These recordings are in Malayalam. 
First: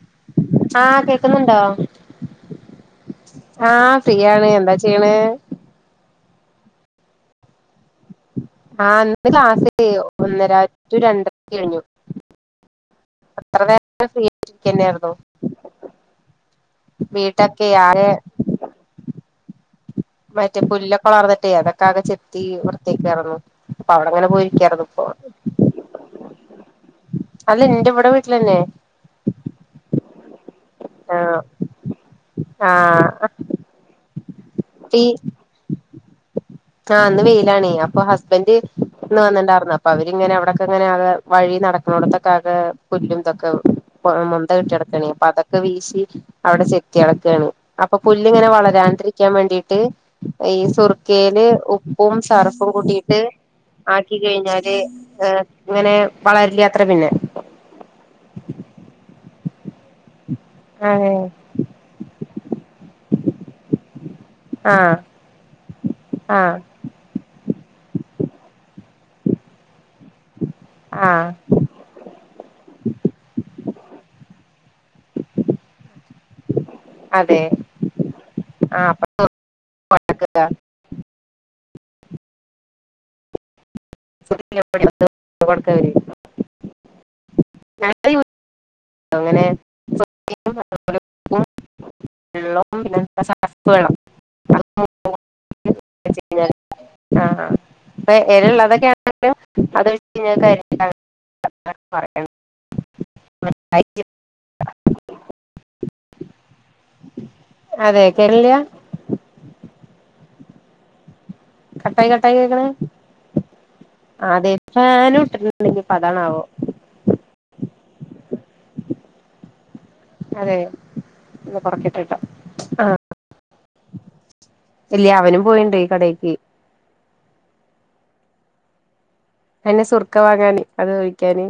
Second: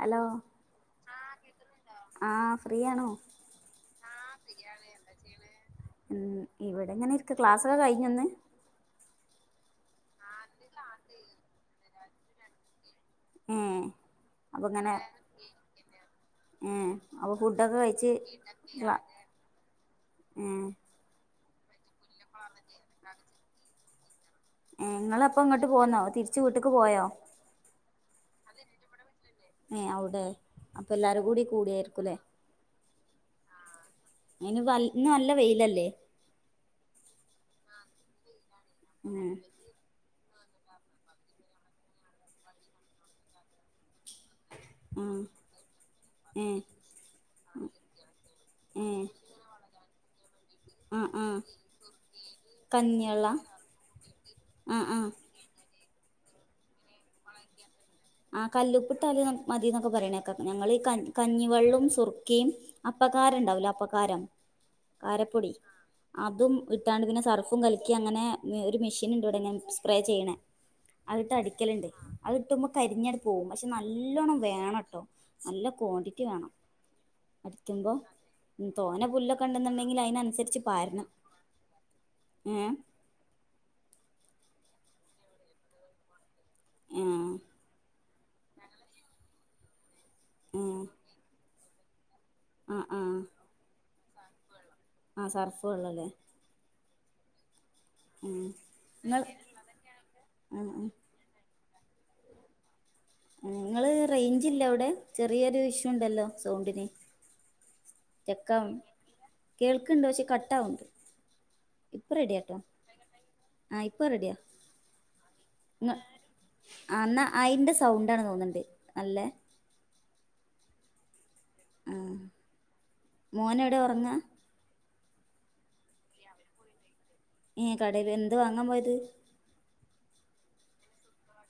ഹലോ ആഹ് കേക്ക്ന്ന്ണ്ടോ ആ ഫ്രീ ആണോ ആഹ് ഫ്രീയാണ് എന്താ ചെയ്യ്ണെ ഉം ഇവടെങ്ങനെരിക്ക ക്ലാസ്സൊക്കെ കഴിഞൊ ന്ന് ആഹ് ന്ന് ക്ലാസ് ഒന്നര ടു രണ്ടരക്ക് കഴിഞ്ഞു അത്ര ഉം നേരം ഫ്രീ അപ്പൊങ്ങനെ ആയിട്ടിരിക്കന്നെയായിരുന്നു ഉം അപ്പൊ വീട്ടൊക്കെ ഫുഡൊക്കെ ആകെ കഴിച്ച് ക്ലാ ഏ മറ്റേ പുല്ലൊക്കെ വളർന്നിട്ടേ അതൊക്കാകെ ചെത്തി വൃത്തിയാക്കാർന്നു അപ്പൊ അവടെങ്ങനെ പോയി ഉം ഇങ്ങളപ്പ ഇങ്ങട്ട് പോന്നോ തിരിച്ച് വീട്ട്ക്ക് പോയോ അല്ല എന്റെ ഇവിടെ വീട്ടിലന്നെ ഏയ് അവടെ അപ്പൊ എല്ലാരും ആഹ് കൂടി കൂടിയായിരിക്കു ലെ ആഹ് അയ്ന് വൽ ഇന്ന് നല്ല വെയിലല്ലേ ആഹ് ഇന്ന് വെയിലാണേ അപ്പൊ ഹസ്ബന്റ് ഇന്ന് ഉം വന്ന്ണ്ടാർന്നു അപ് അപ്പൊ അവരിങ്ങനെ അവടെക്കെങ്ങനാകെ വഴി നടക്കണോട്ത്തൊക്കാകെ പുല്ലും തൊക്കെ ആഹ് മൊന്ത കെട്ടി കെടക്കാണേ ഉം അപ്പതൊക്കെ വീശി ഏ അവടെ ചെത്തി എളക്കാണ് അപ്പൊ പുല്ല്ങ്ങനെ ഏ വളരാണ്ടിരി ക്കാൻ വേണ്ടീട്ട് ഈ ആ ആ സുർക്കേല് ഉപ്പും സർഫും കൂട്ടീട്ട് കഞ്ഞിവെള്ള ആക്കി കെയ്ഞ്ഞാല് ആ ആ ഏ ഇങ്ങനെ വളരില്ല ത്രെ പിന്നെ ആ കല്ലുപ്പ്ട്ടാല് മതിന്നൊക്കെ പറയ്ണേക്ക ഞങ്ങള് ഈ ക അതെ കഞ്ഞിവെള്ളവും സുർക്കിം അപ്പക്കാരം ണ്ടാവല്ലൊ അപ്പക്കാരം ആഹ് കാരപ്പൊടി അതും ആഹ് ഇ ട്ടാണ്ട് പിന്നെ സർഫും കലക്കി അങ്ങനെ ഒരു മിഷീൻ ണ്ട് ഇവടെങ്ങനെ സ്പ്രേ ചെയ്യ്ണേ ആഹ് അത്ട്ട് അടിക്കല്ണ്ട് അത് ഇട്ടുമ്പ കരിഞ്ഞണ്ട് പോം പക്ഷെ നല്ലോണം വേണംട്ടോ നല്ല ക്വാണ്ടിറ്റി വേണം അതെ അടിക്കുമ്പോ ഉം ആഹ് തോനെ പുല്ലൊ ക്കെണ്ട്ന്ന്ണ്ടെങ്കില് അയ്നനുസരിച്ച് പാരണം ഏ [unintelligible] ആഹ് [unintelligible] അങ്ങനെ ഉപ്പും ഉം വെള്ളവും [unintelligible] ആഹ് സർഫു അങ്ങനെ വെള്ളല്ലേ അപ്പൊ ആ എലള്ളതൊക്കെ ആണെങ്കിലും നിങ്ങൾ അത് ഒഴിച്ച് ആ ഞാൻ ആ [unintelligible] നിങ്ങള് റേഞ്ചയില്ല അവിടെ ചെറിയൊരു ഇഷ്യൂ ഉണ്ടല്ലോ സൗണ്ടിന് അതെ തെക്ക കേരള കേൾക്കണ്ട് പക്ഷെ കട്ടാവുണ്ട് കട്ടായി കട്ടായി കേക്കണ ആ ഇപ്പം റെഡിയാ അതെ ഫാനും ഇട്ടിട്ടണ്ടെ നിങ്ങ അതാണ ആവോ ആ എന്നാ അതിൻ്റെ സൗണ്ടാണ് തോന്നുന്നുണ്ട് നല്ലേ അതെ ഒന്ന് ആ കൊറക്കട്ടെട്ടോ ആഹ് മോന് എവിടെ ഉറങ്ങാ ഇല്ല അവനും പോയണ്ട് ഈ കടക്ക് ഈ കടയിൽ എന്ത് വാങ്ങാൻ പോയത് അതിന് സുർക്ക വാങ്ങാന് അത് ഒഴിക്കാന്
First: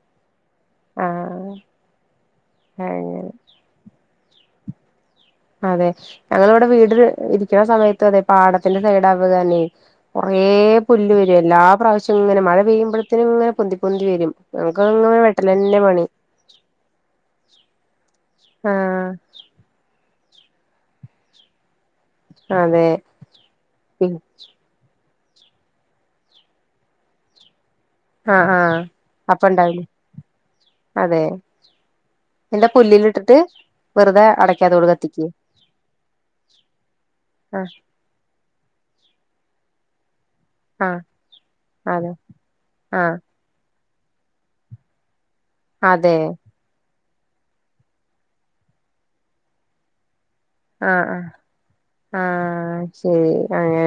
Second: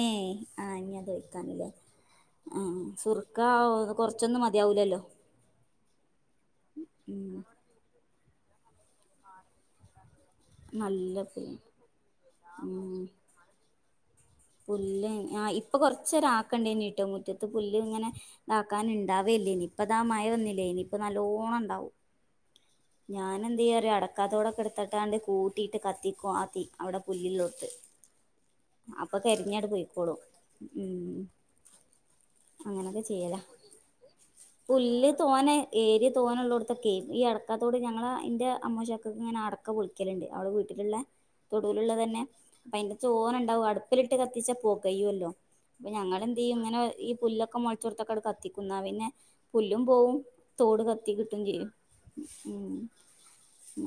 ഏയ് ആ ഇനി അത് ഒഴിക്കാനില്ലേ ആ അങ്ങനെ സുർ ക്കാ കുറച്ചൊന്നും മതിയാവില്ലല്ലോ അതെ ഞങ്ങളിവിടെ വീട് ഉം ഇരിക്കണ സമയത്ത അതെ പാടത്തിന്റെ സൈഡ് ആവുകന്നേ കൊറേ പുല്ല് നല്ല വരും ഫുൾ. എല്ലാ പ്രാവശ്യവും ഇങ്ങനെ മഴ ഉം പെയ്യുമ്പോഴത്തിനും ഇങ്ങനെ പൊന്തി പൊന്തി വരും ഞങ്ങക്ക് പുല്ല് ഇങ്ങനെ ആ ഇപ്പൊ വെട്ടലന്നെ പണി കൊറച്ചര ആക്കണ്ടീട്ടോ മുറ്റത്ത് പുല്ല് ഇങ്ങനെ ഇതാക്കാനൻ ആഹ് ഉണ്ടാവല്ലേനി ഇപ്പ ഇതാ മഴ വന്നില്ലേ ഇനിയിപ്പ നല്ലോണ്ണം ഉണ്ടാവും അതെ ഞാൻ എന്ത് ചെയ്യ അടക്കാത്തോടൊക്കെ എടുത്തട്ടാണ്ട് കൂ ട്ടി ഇട്ട് കത്തിക്കും അ തീ അവിടെ പുല്ലിലൊട്ത്ത് ആഹ് ആഹ് അപ്പൊ അപ്പ കരിഞ്ഞാട് ഇണ്ടാവില്ലേ പോയിക്കോളൂ ഉം എല്ലാ അങ്ങനൊക്കെ പുല്ലില് ഇട്ടിട്ട് ചെയ്യലാ വെറുതെ അടക്ക പുല്ല് തോനെ ഏരിയ തോന ഉള്ളിടത്തൊക്കെ ഈ അട ആഹ് ക്കത്തോട് ഞങ്ങൾ എൻ്റെ അമ്മ്ശക്കെ ഇങ്ങെനെ അടക്ക പൊളിക്കലണ്ട് അവിടെ വീ ട്ടിലുള്ള ആഹ് തൊടുവിലുള്ള അതെ തന്നെ അപ്പ അതിന്റെ ആഹ് ചോന ഉണ്ടാവും അടു പ്പിലിട്ട് കത്തിച്ച പുകയല്ലോ അപ്പൊ അതെ ഞങ്ങെന്ത് ചെയ്യും ഇങ്ങനെ ഈ പുല്ല് ഒക്കെ മുളിച്ചോടത്തൊക്കെട കത്തിക്കും എന്നാ പിന്നെ പുല്ലും പോവും തോട് ആഹ് കത്തി ആഹ് കിട്ടും ചെയ്യും ഉം ആഹ് ശരി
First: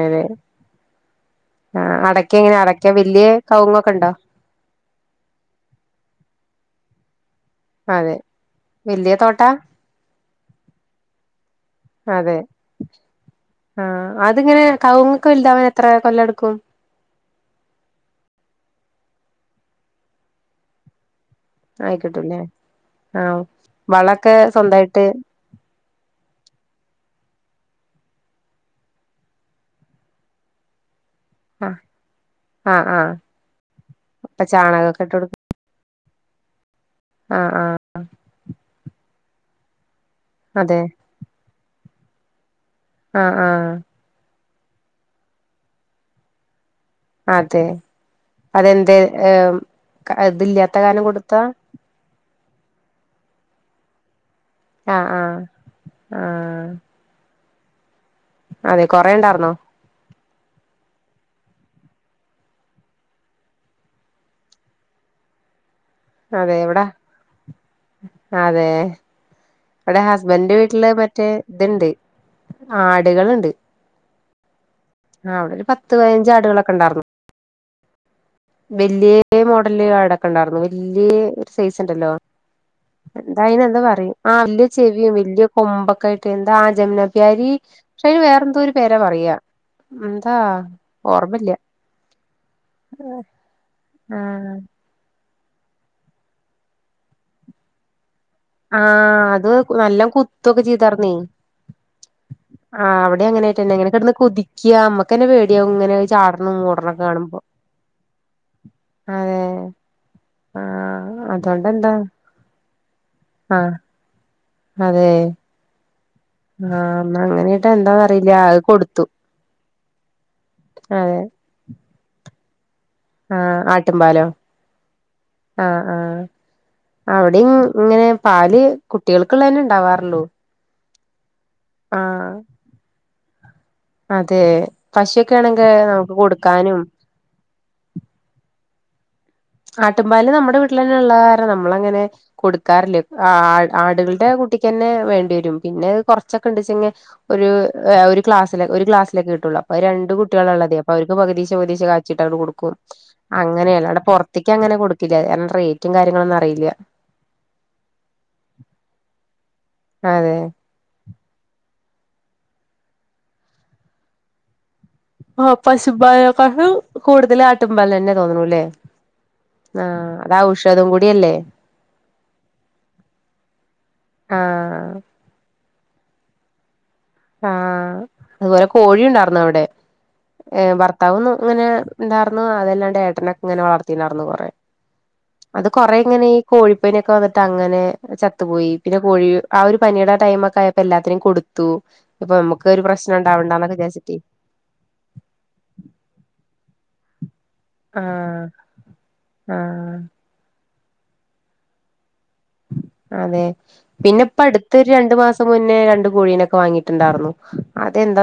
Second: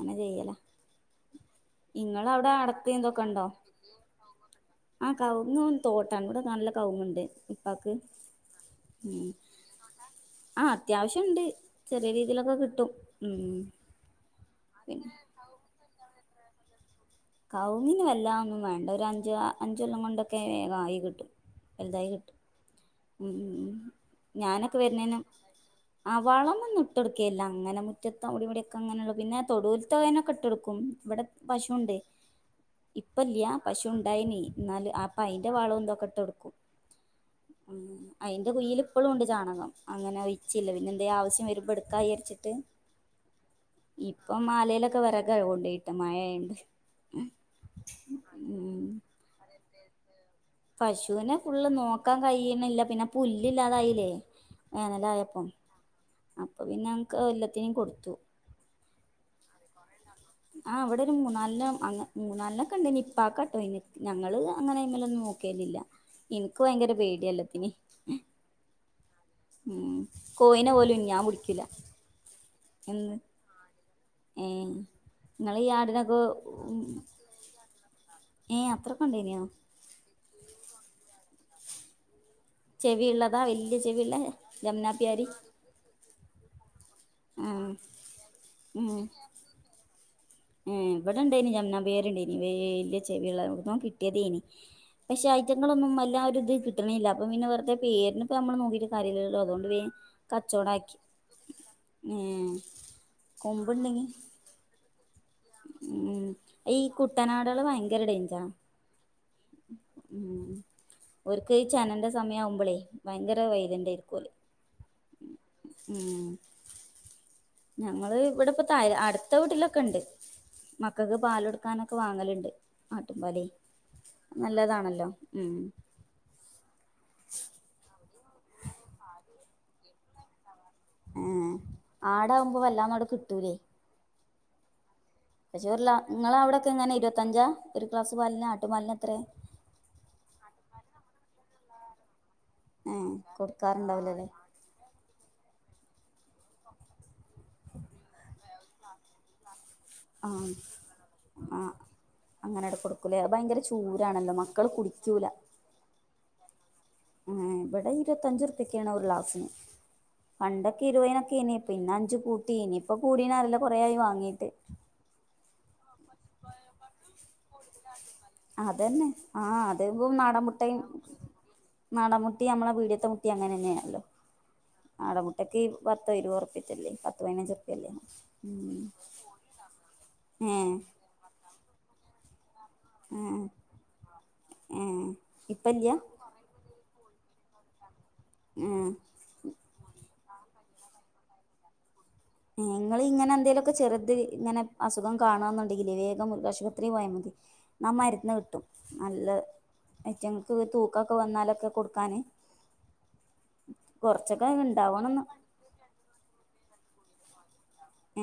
അങ്ങനെ ചെയ്യല ആഹ് ഇങ്ങളെ അടയ്ക്ക അവിടെ എങ്ങനെ അടക്ക അടയ്ക്ക ഇതൊക്കെ വല്യ ഉണ്ടോ കവുങ്ങൊക്കെ ഉണ്ടോ ആഹ് കവുങ് തോട്ടം കൂടെ നല്ല കവുങ്ങുണ്ട് പാക്ക് അതെ ഉ വല്യ തോട്ടാ ആഹ് അത്യാവശ്യണ്ട് ചെറിയ അതെ രീതിയിലൊക്കെ കിട്ടും ഉം ആഹ് അതിങ്ങനെ പിന്നെ കവുങ്ങ് വലുതാവാൻ എത്ര കൊല്ലം എടുക്കും കൗങ്ങിന് വല്ലാ ഒന്നും വേണ്ട ഒരു അഞ്ച് അഞ്ച് കൊല്ലം കൊണ്ടൊക്കെ വേഗമായി കിട്ടും വലുതായി കിട്ടും ആയിക്കിട്ടൂല്ലേ ഉം ആഹ് ഉം വളൊക്കെ ഞാനൊക്കെ സ്വന്തായിട്ട് വരുന്നേന്നും ആ വളം ഒന്നും ഇട്ട്കൊടുക്കല്ല അങ്ങനെ മുറ്റത്ത് അടിവിടൊക്കെ അങ്ങനെ ഉള്ളൂ പിന്നെ തൊടുൽത്തേനൊക്കെ ഇട്ട് കൊടുക്കും ഇവിടെ ആഹ് പശുണ്ടേ ആഹ് ആഹ് ഇപ്പല്ലയാ പശു ഉണ്ടായിനീ അപ്പൊ എന്നാല് ചാണകൊക്കെ ഇട്ട് അപ്പ കൊടുക്കും അയിൻ്റെ വളന്തൊക്കെ ഇട്ടു കൊടുക്കും ആഹ് ഉ ആഹ് അയിന്റെ കുൽ ഇപ്പോഴും ഉണ്ട് ചാണകം അങ്ങനെ ഒഴിച്ചില്ല അതെ പിന്നെ എന്ത ആവശ്യം വരുമ്പോ എടു ക്കാ വിചാരിച്ചിട്ട് ആഹ് ആഹ് ഇപ്പം മാലയിലൊക്കെ വിറക് കൊണ്ട് പോയി ഇട്ട് മഴ ആയോണ്ട് അതെ അതെന്താ ഏ അതില്ലാത്ത കാരണം പശുവിനെ കൊടുത്താ ഫുള്ള് നോക്കാൻ കഴണില്ല പിന്നെ പുല്ലില്ലാതായില്ലേ ആഹ് ആഹ് വേനലായപ്പം അപ്പോൾ ആഹ് പിന്നെ അൻക് എല്ലാത്തിനെയും കൊടുത്തു അതെ കൊറെ ഉണ്ടായിരുന്നോ ആഹ് അവിടെ ഒരു മൂന്നാലാം മൂന്നാല ഒക്കെ ഉണ്ടേനി ഇപ്പാ ആ ഘട്ടം ഒഴിഞ് ഞങ്ങള് അങ്ങനെ ഒന്ന് നോക്കും കേലില്ല [unintelligible] അതെ എവിട അതെ ഉം ഇവിടെ ഹസ്ബൻഡന്റെ കോയിനെ വീട്ടില് പോലും ഞാൻ മറ്റേ പിടിക്കൂല ഇതയുണ്ട് എന്ന് ആടുകളുണ്ട് ഏഹ് ആഹ് അവിടെ ഇങ്ങളി ഒരു പത്ത് ആടിനൊക്കെ പതിനഞ്ച് ആടുകളൊക്കെ ഉം വല്യേ മോഡല് ആടൊക്കെ ഉണ്ടാര്ന്നു വല്യേ ഒരു സൈസ് ഇണ്ടല്ലോ ചെവിയുള്ളതാ എന്തായിന് വല്യ എന്താ പറയും ചെവിയുള്ള ആഹ് വല്യ ചെവിയും ജമുനാപ്യാരി വല്യ കൊമ്പൊക്കെ ആയിട്ട് എന്താ ആഹ് ജമ്നാപ്യാരി ആഹ് പക്ഷെ അയിന് വേറെന്തോ ഒരു പേരാ പറയാ എന്താ ഉം ഇവിടെ ഇണ്ടേനി ഓർമ്മല്ല ജമ്നാപ്യാരി ഇണ്ടേനി വല്യ ചെവിയുള്ളത് എവിട്ന്നോ കിട്ടിയതേനി ആഹ് പക്ഷെ ഐറ്റങ്ങളൊന്നും വല്ലാ ഒരിത് കിട്ടണില്ല അപ്പൊ പിന്നെ വെറുതെ പേരിന് ഇത് ഞമ്മള് നോക്കിട്ടും ആഹ് കാര്യമില്ലല്ലോ അത് അതോണ്ട് വേഗം നല്ലോം കുത്തൊക്കെ കച്ചോടാക്കി ചെയ്താർന്നേ ഉം ആഹ് അവിടെ കൊമ്പ് അങ്ങനായിട്ടന്നെ ഇങ്ങനെ ഉണ്ടെങ്കി കെടന്ന് കൊതിക്ക അമ്മക്കന്നെ പേടിയാവും ഇങ്ങനെ ഉം ചാടണും ഈ ഓടണൊക്കെ കാണുമ്പോ കുട്ടനാടുകള് ഭയങ്കര ഡേഞ്ചറാ അതെ ഉം ആഹ് അവർക്ക് ഈ അതോണ്ടെന്താ ചെനെന്റെ സമയാവുമ്പളേ ഭയങ്കര ആഹ് വൈലന്റായിരിക്കു ഓല് അതെ ഉം ആഹ് എന്നാ അങ്ങനെട്ട എന്താന്ന് അറീല്ല അത് കൊടുത്തു അപ്പർത്തെ വീട്ടിലൊക്കെ ഇണ്ട് മക്കക്ക് അതെ പാലൊടുക്കാനൊക്കെ വാങ്ങലുണ്ട് ആട്ടുംപാലേ ആഹ് ആട്ടുംപാലോ നല്ലതാണല്ലോ ഉം അവിടേം ഇങ്ങനെ പാല് കുട്ടികൾക്ക് ഉള്ളത് തന്നെ ഉണ്ടാവാറൊള്ളൂ ഉം ആടാകുമ്പോ വല്ലാത [unintelligible] ങ്ങട കിട്ടൂലേ അതേ പശുവെക്കെ ആണെങ്കിൽ നമുക്ക് കൊടുക്കാനും പത്തഞ്ചാ ഒരു ഗ്ലാസ്സ് പാലിന് ആട്ടു പാലിന് എത്രയ ആട്ടും പാല് നമ്മുടെ വീട്ടില് തന്നെ ഉള്ളത് കാരണം നമ്മളങ്ങനെ കൊടുക്കാറില്ലേ ഏഹ് ആ കൊടുക്കാറുണ്ടാവൂലല്ലേ ആടുകളുടെ കുട്ടി യ്ക്കന്നെ വേണ്ടി വരും പിന്നെ കൊറച്ചൊക്കെ കൊറച്ചൊക്കെ കൊണ്ട് വെച്ചെങ്കി ഒരു ഒരു ഗ്ലാസ്സ്- ല് ഒരു ഗ്ലാസ്‌സിലൊക്കെ കിട്ടൊള്ളൂ അത് രണ്ട് കുട്ടികളാ ആഹ് ഉള്ളതേ അപ്പൊ അവർക്ക് പകതീച്ചേ ആഹ് പകതീച്ചേ കാച്ചിട്ട് അങ്ങട് കൊടുക്കും അങ്ങനെട് കൊടുക്കൂലേ അത് ഭയങ്കര അങ്ങനെയല്ലാതെ ചൂരാണല്ലോ പൊറത്തെ - യ്ക്ക്‌ മക്കള് അങ്ങനെ കൊടുക്കില്ല കുടിക്കൂല റേറ്റും കാര്യങ്ങളൊന്നും അറിയില്ല ഏഹ് ഇവിടെ ഇരുപത്തഞ്ച് റുപ്യക്കാണ് ഒരു ഗ്ലാസ്സിന് അതെ പണ്ട് - ക്കെ ഇരുപതിനൊക്കെനി പിന്നെ അഞ്ച് കൂട്ടീ ഇനി ഇപ്പൊ കൂടീണോ അറീല കൊറേ ആയി വാങ്ങീട്ട് ഓഹ് പശുമ്പാലിനെക്കാട്ടിലും കൂടുതല് ആട്ടുംപാല് തന്നെ തോന്നണു ഇല്ലേ ആഹ് അതാവും - ഔഷധം കൂടിയല്ലേ നാടമ്മുട്ടിം അമ്മളെ പീടിയത്തെ മുട്ടിം അങ്ങനെന്നേണല്ലോ ആഹ് നാടമു മുട്ടക്ക് പത്തോ ഇരുപതൊ റുപ്പിയ വച്ചല്ലേ പതിനഞ്ച് റുപ്പിയ അല്ലേ ന്നവിടെ ഏഹ് ഭർത്താവൊന്നു അങ്ങനെ ഉണ്ടാർന്നു അതല്ലാ എന്റെ ഏട്ടനൊക്കെ ഏഹ് ഇങ്ങനെ വളർത്തിണ്ടാർന്നു കൊറേ അത് ഏഹ് കൊറേ അത് ഇപ്പല്ല്യ കൊറേ ഇങ്ങനീ കോഴിപ്പനിയൊക്കെ വന്നിട്ട് അങ്ങനെ ചത്തുപോയി പിന്നെ ഏഹ് കോഴി ആ ഒരു പനിയുടെ ടൈമൊക്കെ ആയപ്പോ എല്ലാത്തിനേം കൊടുത്തു ഇപ്പൊ നമുക്ക് ഒരു പ്രശ്നം നിങ്ങളിങ്ങനെ എന്തേലൊക്കെ ഉണ്ടാവണ്ടന്നൊക്കെ ചെറുത് വിചാരിച്ചിട്ട് ഇങ്ങനെ അസുഖം കാണുന്നുണ്ടെങ്കിലേ വേഗം മൃഗാശുപത്രി പോയാ മതി [unintelligible] മരുന്ന് ആഹ് കിട്ടും നല്ല ആഹ് [unintelligible] തൂക്കൊക്കെ വന്നാലൊക്കെ കൊടുക്കാന് അതെ പിന്നെ ഇപ്പൊ കുറച്ചൊക്കെ അടുത്തൊരു രണ്ടു ഉണ്ടാവണംന്ന് മാസം മുന്നേ രണ്ട് കോഴീനൊക്കെ വാങ്ങിട്ട് ഉണ്ടാരുന്നു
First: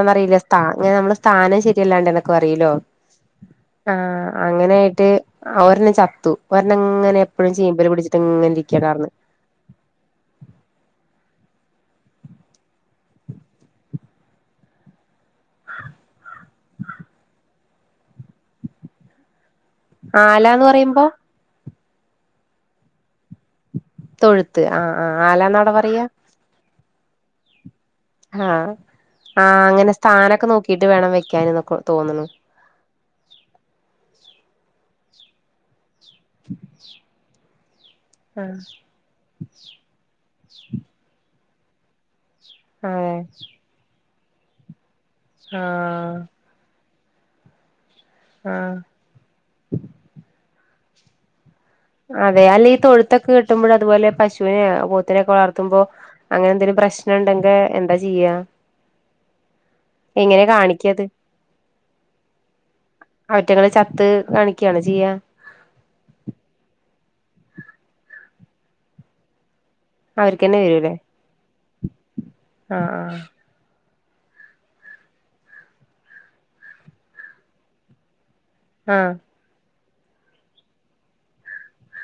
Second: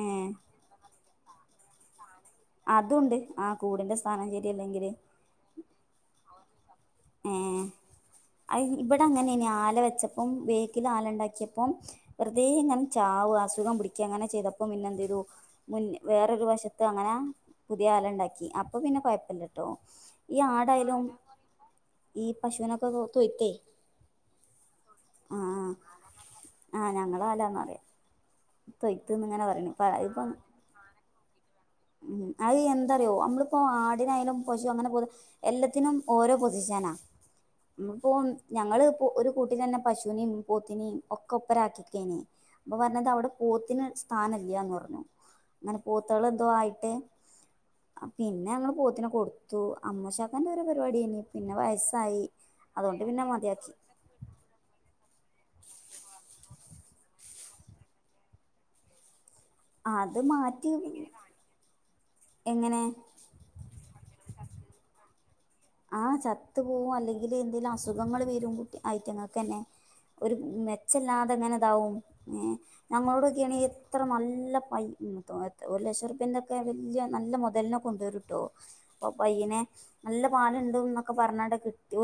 ഏ [unintelligible] നമ്മള് സ്ഥാനം ശരിയല്ലാണ്ട് എന്നൊക്കെ പറയല്ലോ അതുണ്ട് ആ കൂടിന്റെ സ്ഥാനം ആഹ് അങ്ങനെ ശരിയല്ലെങ്കില് ആയിട്ട് ആഹ് ഒരെണ്ണം ചത്തു ഒരെണ്ണം ഇങ്ങനെ എപ്പഴും ചീമ്പല് പിടിച്ചിട്ട് ഇങ്ങനെ ഇരിക്കണ്ടാർന്ന് [unintelligible] അപ്പം വെറുതെ ഇങ്ങനെ ചാവ അസുഖം പിടിയ്ക്കയും അങ്ങനെ ചെയ്തപ്പം പിന്നെ എന്ത് ചെയ്തു മുൻ വേറൊരു വശത്ത് അങ്ങനെ പുതിയ ആല ഉണ്ടാക്കി അപ്പ പിന്നെ കൊഴപ്പില്ല ട്ടോ ഈ ആലാന്ന് ആടായാലും പറയുമ്പോ ഈ പശുവിനൊക്കെ [unintelligible] തൊഴുത്ത് ആഹ് ആഹ് ആലാന്ന അവിടെ പറയാ ആഹ് ഞങ്ങള് ആലാന്ന പറയാ ആഹ് തൊയ്ത്ത്ന്ന് ഇങ്ങനെ ആഹ് പറയണ് ഇപ്പ അങ്ങനെ ഇപ്പം സ്ഥാനൊക്കെ നോക്കിട്ട് വേണം വെയ്ക്കാനിന്നൊക്കെ തോന്ന്ണു ഉം അത് എന്താറിയുമോ നമ്മളിപ്പോൾ ആടിനായാലും പശു അങ്ങനെ പോന്ന എല്ലാത്തിനും ഓരോ പൊസിഷനാ [unintelligible] ആഹ് ഞങ്ങള് ഇപ്പോ ഒരു കൂട്ടി തന്നെ പശുവിനെയും പോത്തിനെയും ഒക്കെ [unintelligible] അപ്പൊ പറഞ്ഞത് അതെ അവിടെ പോത്തിന് സ്ഥാനം ഇല്ലാന്ന് പറഞ്ഞു അങ്ങനെ ആഹ് പോത്തുകൾ എന്തോ ആയി ട്ട് പിന്നെ ആഹ് ഞങ്ങള് പോത്തിനെ കൊടു ത്തു അമ്മ [unintelligible] ഒരോ പരിപാടിയാനെ പിന്നെ വയസ്സ് അതെ അല്ല ഈ തൊഴുത്തൊക്കെ കെട്ടുമ്പോൾ അതുപോലെ പശു വിനെ പോത്തിനെക്കെ വളർത്തുമ്പോ അങ്ങനെ എന്തെങ്കിലും പ്രശ്നം ഉണ്ടെങ്കിൽ എന്താ ചെയ്യാ ആഹ് അത് എങ്ങനെ മാറ്റി കാണിക്കാ അത് എങ്ങനെ അവറ്റകള് ചത്ത് കാണിക്കുകയാണ് ചെയ്യ ആഹ് ചത്ത് പോവും അല്ലെങ്കില് എന്തെങ്കിലും അസുഖങ്ങൾ വരും കു [unintelligible] തന്നെ ഒരു അവർക്കന്നെ വരൂല്ലേ മെച്ചല്ലാതെ ഇങ്ങനെ ഇതാവും ഏഹ് ആഹ് ആഹ് നമ്മളോടൊക്കെയാണങ്കി അത്ര നല്ല പൈ ഉം ഒരു ലക്ഷം റുപ്യന്റെക്കെ ആണങ്കിൽ വലിയ നല്ല മുതലിനെ കൊണ്ടുവരും ട്ടോ അപ്പൊ ആഹ് പയ്യനെ നല്ല പാലുണ്ടൊന്നൊക്കെ പറഞ്ഞാണ്ട് കിട്ടി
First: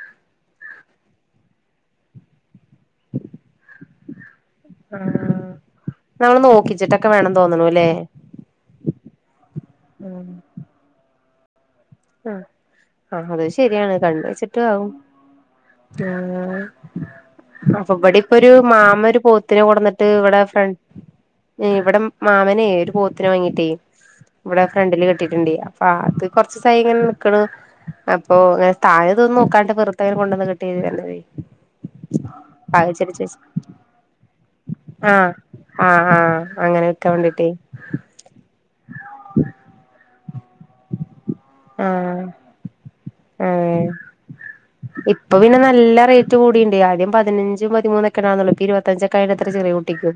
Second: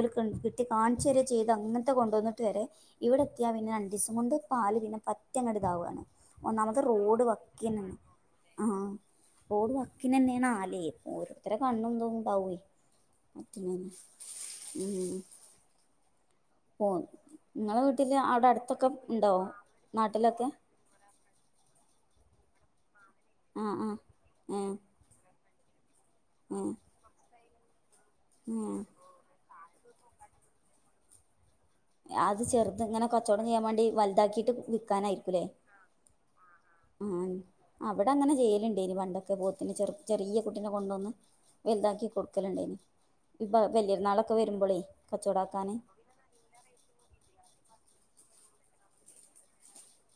കിട്ടി കാണിച്ച് വരെ ചെയ്ത് അങ്ങനത്തെ കൊണ്ടുവന്നിട്ട് വരെ ഇവിടെ എത്തിയാ പിന്നെ രണ്ട് ദിവസം കൊണ്ട് പാല് പിന്നെ ആഹ് പറ്റങ്ങട് ഇതാവാണ് നമ്മള് ഒന്നാമത് നോക്കിച്ചിട്ടൊക്കെ റോഡ് വേണം തോന്നണൂല്ലേ വക്കീനന്ന് ആഹ് റോഡ് വാക്കീന് ഉം തന്നെയാണ് ആലേ ഓരോരുത്തരുടെ കണ്ണന്തോ ആഹ് ഉണ്ടാവേ ആഹ് അത് പത്തിനാണ് ശരിയാണ് കണ്ണ് വെച്ചിട്ടാവും ഉം ആഹ് പോന്നു നിങ്ങളെ അപ്പൊ വീട്ടില് ഇവിടെ ഇപ്പൊ അവിടെ ഒരു അടുത്തൊക്കെ മാമ ഒരു ഉണ്ടോ പോത്തിനെ കൊണ്ട് വന്നിട്ട് ഇവിടെ നാട്ടിലൊക്കെ ഫ്രണ്ട് ഇവിടെ മാമനെ ഒരു പോത്തിനെ വങ്ങിട്ടേ ആഹ് ആഹ് ഇവിടെ ഏഹ് ഫ്രണ്ടില് കെട്ടിട്ടുണ്ട് അപ്പ അത് കൊറച്ച് ഏഹ് ദിവസായി ഇങ്ങനെ നിക്കണ് അപ്പൊ അങ്ങനെ ഏഹ് താഴെ ഇതൊന്നും നോക്കാണ്ട് വെറുതെ കൊണ്ടു വന്ന് [unintelligible] അത് ചെറുത് ഇങ്ങനെ കച്ചവടം ചെയ്യാൻ വേണ്ടി വലുതാക്കിയിട്ട് ആഹ് വിൽക്കാനായിരിക്കൂല്ലേ ആഹ് ആഹ് അങ്ങനെ വിക്കാൻ വേണ്ടിട്ടേ അവിടെ അങ്ങനെ ചെയ്യലുണ്ടേനി പണ്ടൊക്കെ പോത്തിന് ചെറു ചെറിയ കുട്ടിനെ കൊണ്ടുവന്ന് വലുതാക്കി ആഹ് കൊടുക്കലുണ്ടേനി ഇപ്പ ആഹ് വലിയ പെരുന്നാളൊക്കെ വരുമ്പോളേ കച്ചവടം ആക്കാന് എല്ലാം റേറ്റ് കൂടിയുണ്ട് ആദ്യം പതിനഞ്ചും പതിമൂന്നൊക്കൊണന്നള്ളൂ ഇരുപഞ്ചൊക്കെ ആയി എത്ര ചെറിയ കുട്ടിക്കും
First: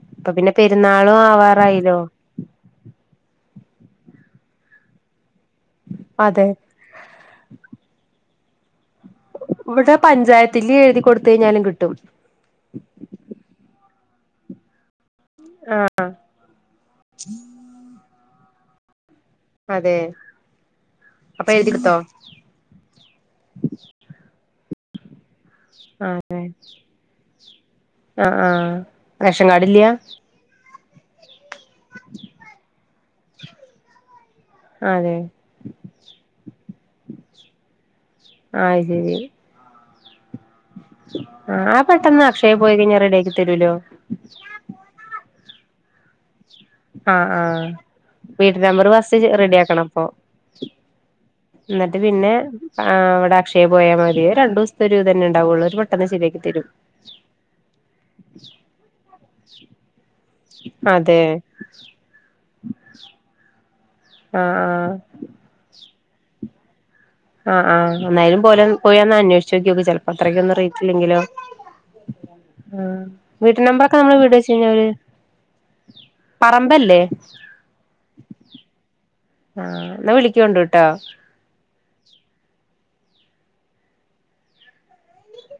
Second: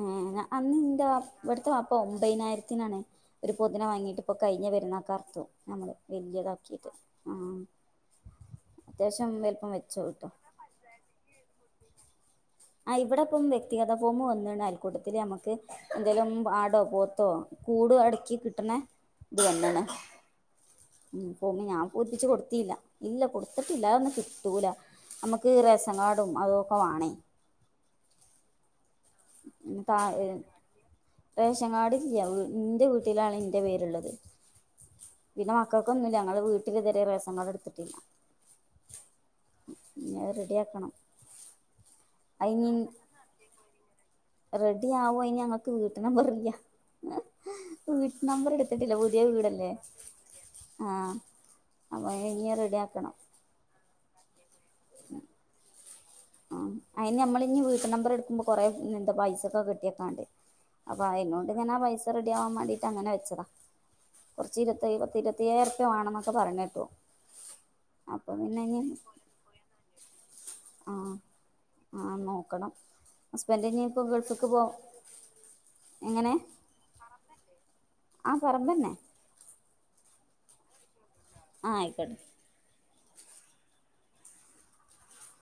ആഹ് അന്ന് എന്റെ ഇവിടുത്തെ വാപ്പ ആവാറായില്ലോ ഒമ്പതിനായിരത്തിനാണ് ഒരു പോത്തിനെ വാങ്ങിട്ട് ഇപ്പൊ കഴിഞ്ഞ പെരുന്നാൾക്ക് അറുത്തു നമ്മള് അതെ വലിയതാക്കിയിട്ട് ഉം ഇവിടെ പഞ്ചായത്തില് എഴുതി കൊടുത്ത കഴിഞ്ഞാലും കിട്ടും. ആഹ് ഇവിടെ ഇപ്പം വ്യക്തിഗത ഫോം വന്നുണ്ട് അയൽക്കൂട്ടത്തിലാണ്. ഇത് ആഹ് എന്തേലും ആടോ പോത്തോ കൂട് അടക്കി കിട്ടണം ഇത് തന്നെയാണ്. അതെ ഉം ഇപ്പൊ അപ്പൊ ഒന്നും ഞാൻ എഴുതിടുത്തോ പൊപ്പിച്ച് കൊടുത്തില്ല ഇല്ല കൊടുത്തിട്ടില്ലതൊന്നും കിട്ടൂല. നമുക്ക് റേഷൻ കാർഡും അതെ അതൊക്കെ വേണേ. ആഹ് ആഹ് റേഷൻ കാർഡ് ഇല്ല്യാ. താ റേഷൻ കാർഡ് ഇല്ല്യ ഇന്റെ വീട്ടിലാണ് എന്റെ പേരുള്ളത്. അതെ പിന്നെ മക്കൾക്കൊന്നുമില്ല ഞങ്ങള് വീട്ടിൽ ഇതുവരെ റേഷൻ കാർഡ് എടുത്തിട്ടില്ല. അത് ശരി. പിന്നെ റെഡി. ആക്കണം ആഹ് പെട്ടെന്ന് അക്ഷയ പോയി കഴിഞ്ഞാൽ റെഡിയാക്കി തരൂലോ. റെഡിയാവും അയിന് ഞങ്ങൾക്ക് വീട്ടുനമ്പറില്ല. ആഹ് ആഹ് വീട്ടുനമ്പർ പുതിയ ഫസ്റ്റ് വീടല്ലേ റെഡിയാക്കണം അപ്പൊ. ആഹ് എന്നിട്ട് അപ്പൊ പിന്നെ ഇനി റെഡി ആക്കണം ആഹ് ഇത്. അക്ഷയയിൽ പോയാൽ മതി രണ്ട് ദിവസത്തെ ഒരു തന്നെ ഉണ്ടാവുള്ളൂ, അവര് പെട്ടെന്ന് ശരിയാക്കി തരും. ആഹ് അയിന് നമ്മൾ ഇനി വീട്ട് നമ്പർ എടുക്കുമ്പോ കൊറെ ഇങ്ങനത്തെ പൈസ ഒക്കെ കെട്ടിവയ്ക്കാൻ ഉണ്ട് അപ്പൊ അതെ അതുകൊണ്ട്. അങ്ങനെ പൈസ റെഡിയാവാൻ വേണ്ടിയിട്ട് അങ്ങനെ വെച്ചതാ, കുറച്ച് ഇരുപ ആഹ് പത്ത് ഇരുപത്തിയേ യേഴ് റുപ്പിയെ വേണോ എന്നൊക്കെ പറയുന്ന കേട്ടു. ആഹ് ആഹ് അപ്പൊ എന്നായാലും പോലെ പിന്നെ ഇനി പോയൊന്ന് അന്വേഷിച്ച് നോക്കി നോക്ക് ചെലപ്പോ അത്രയ്ക്കൊന്നും റൈറ്റ്. ആഹ് ആഹ് നോക്കണം ആഹ് വീട്ട് ഹസ്ബന്റിന് നമ്പറൊക്കെ ഇപ്പൊ നമ്മള് വീട് ഗൾഫിക്ക് വെച്ച് പോ കഴിഞ്ഞാ അവര് എങ്ങനെ പറമ്പല്ലേ. ആഹ് പറമ്പ് തന്നെ. ആഹ് എന്നാ വിളിക്കോണ്ടുട്ടോ. ആയിക്കോട്ടെ.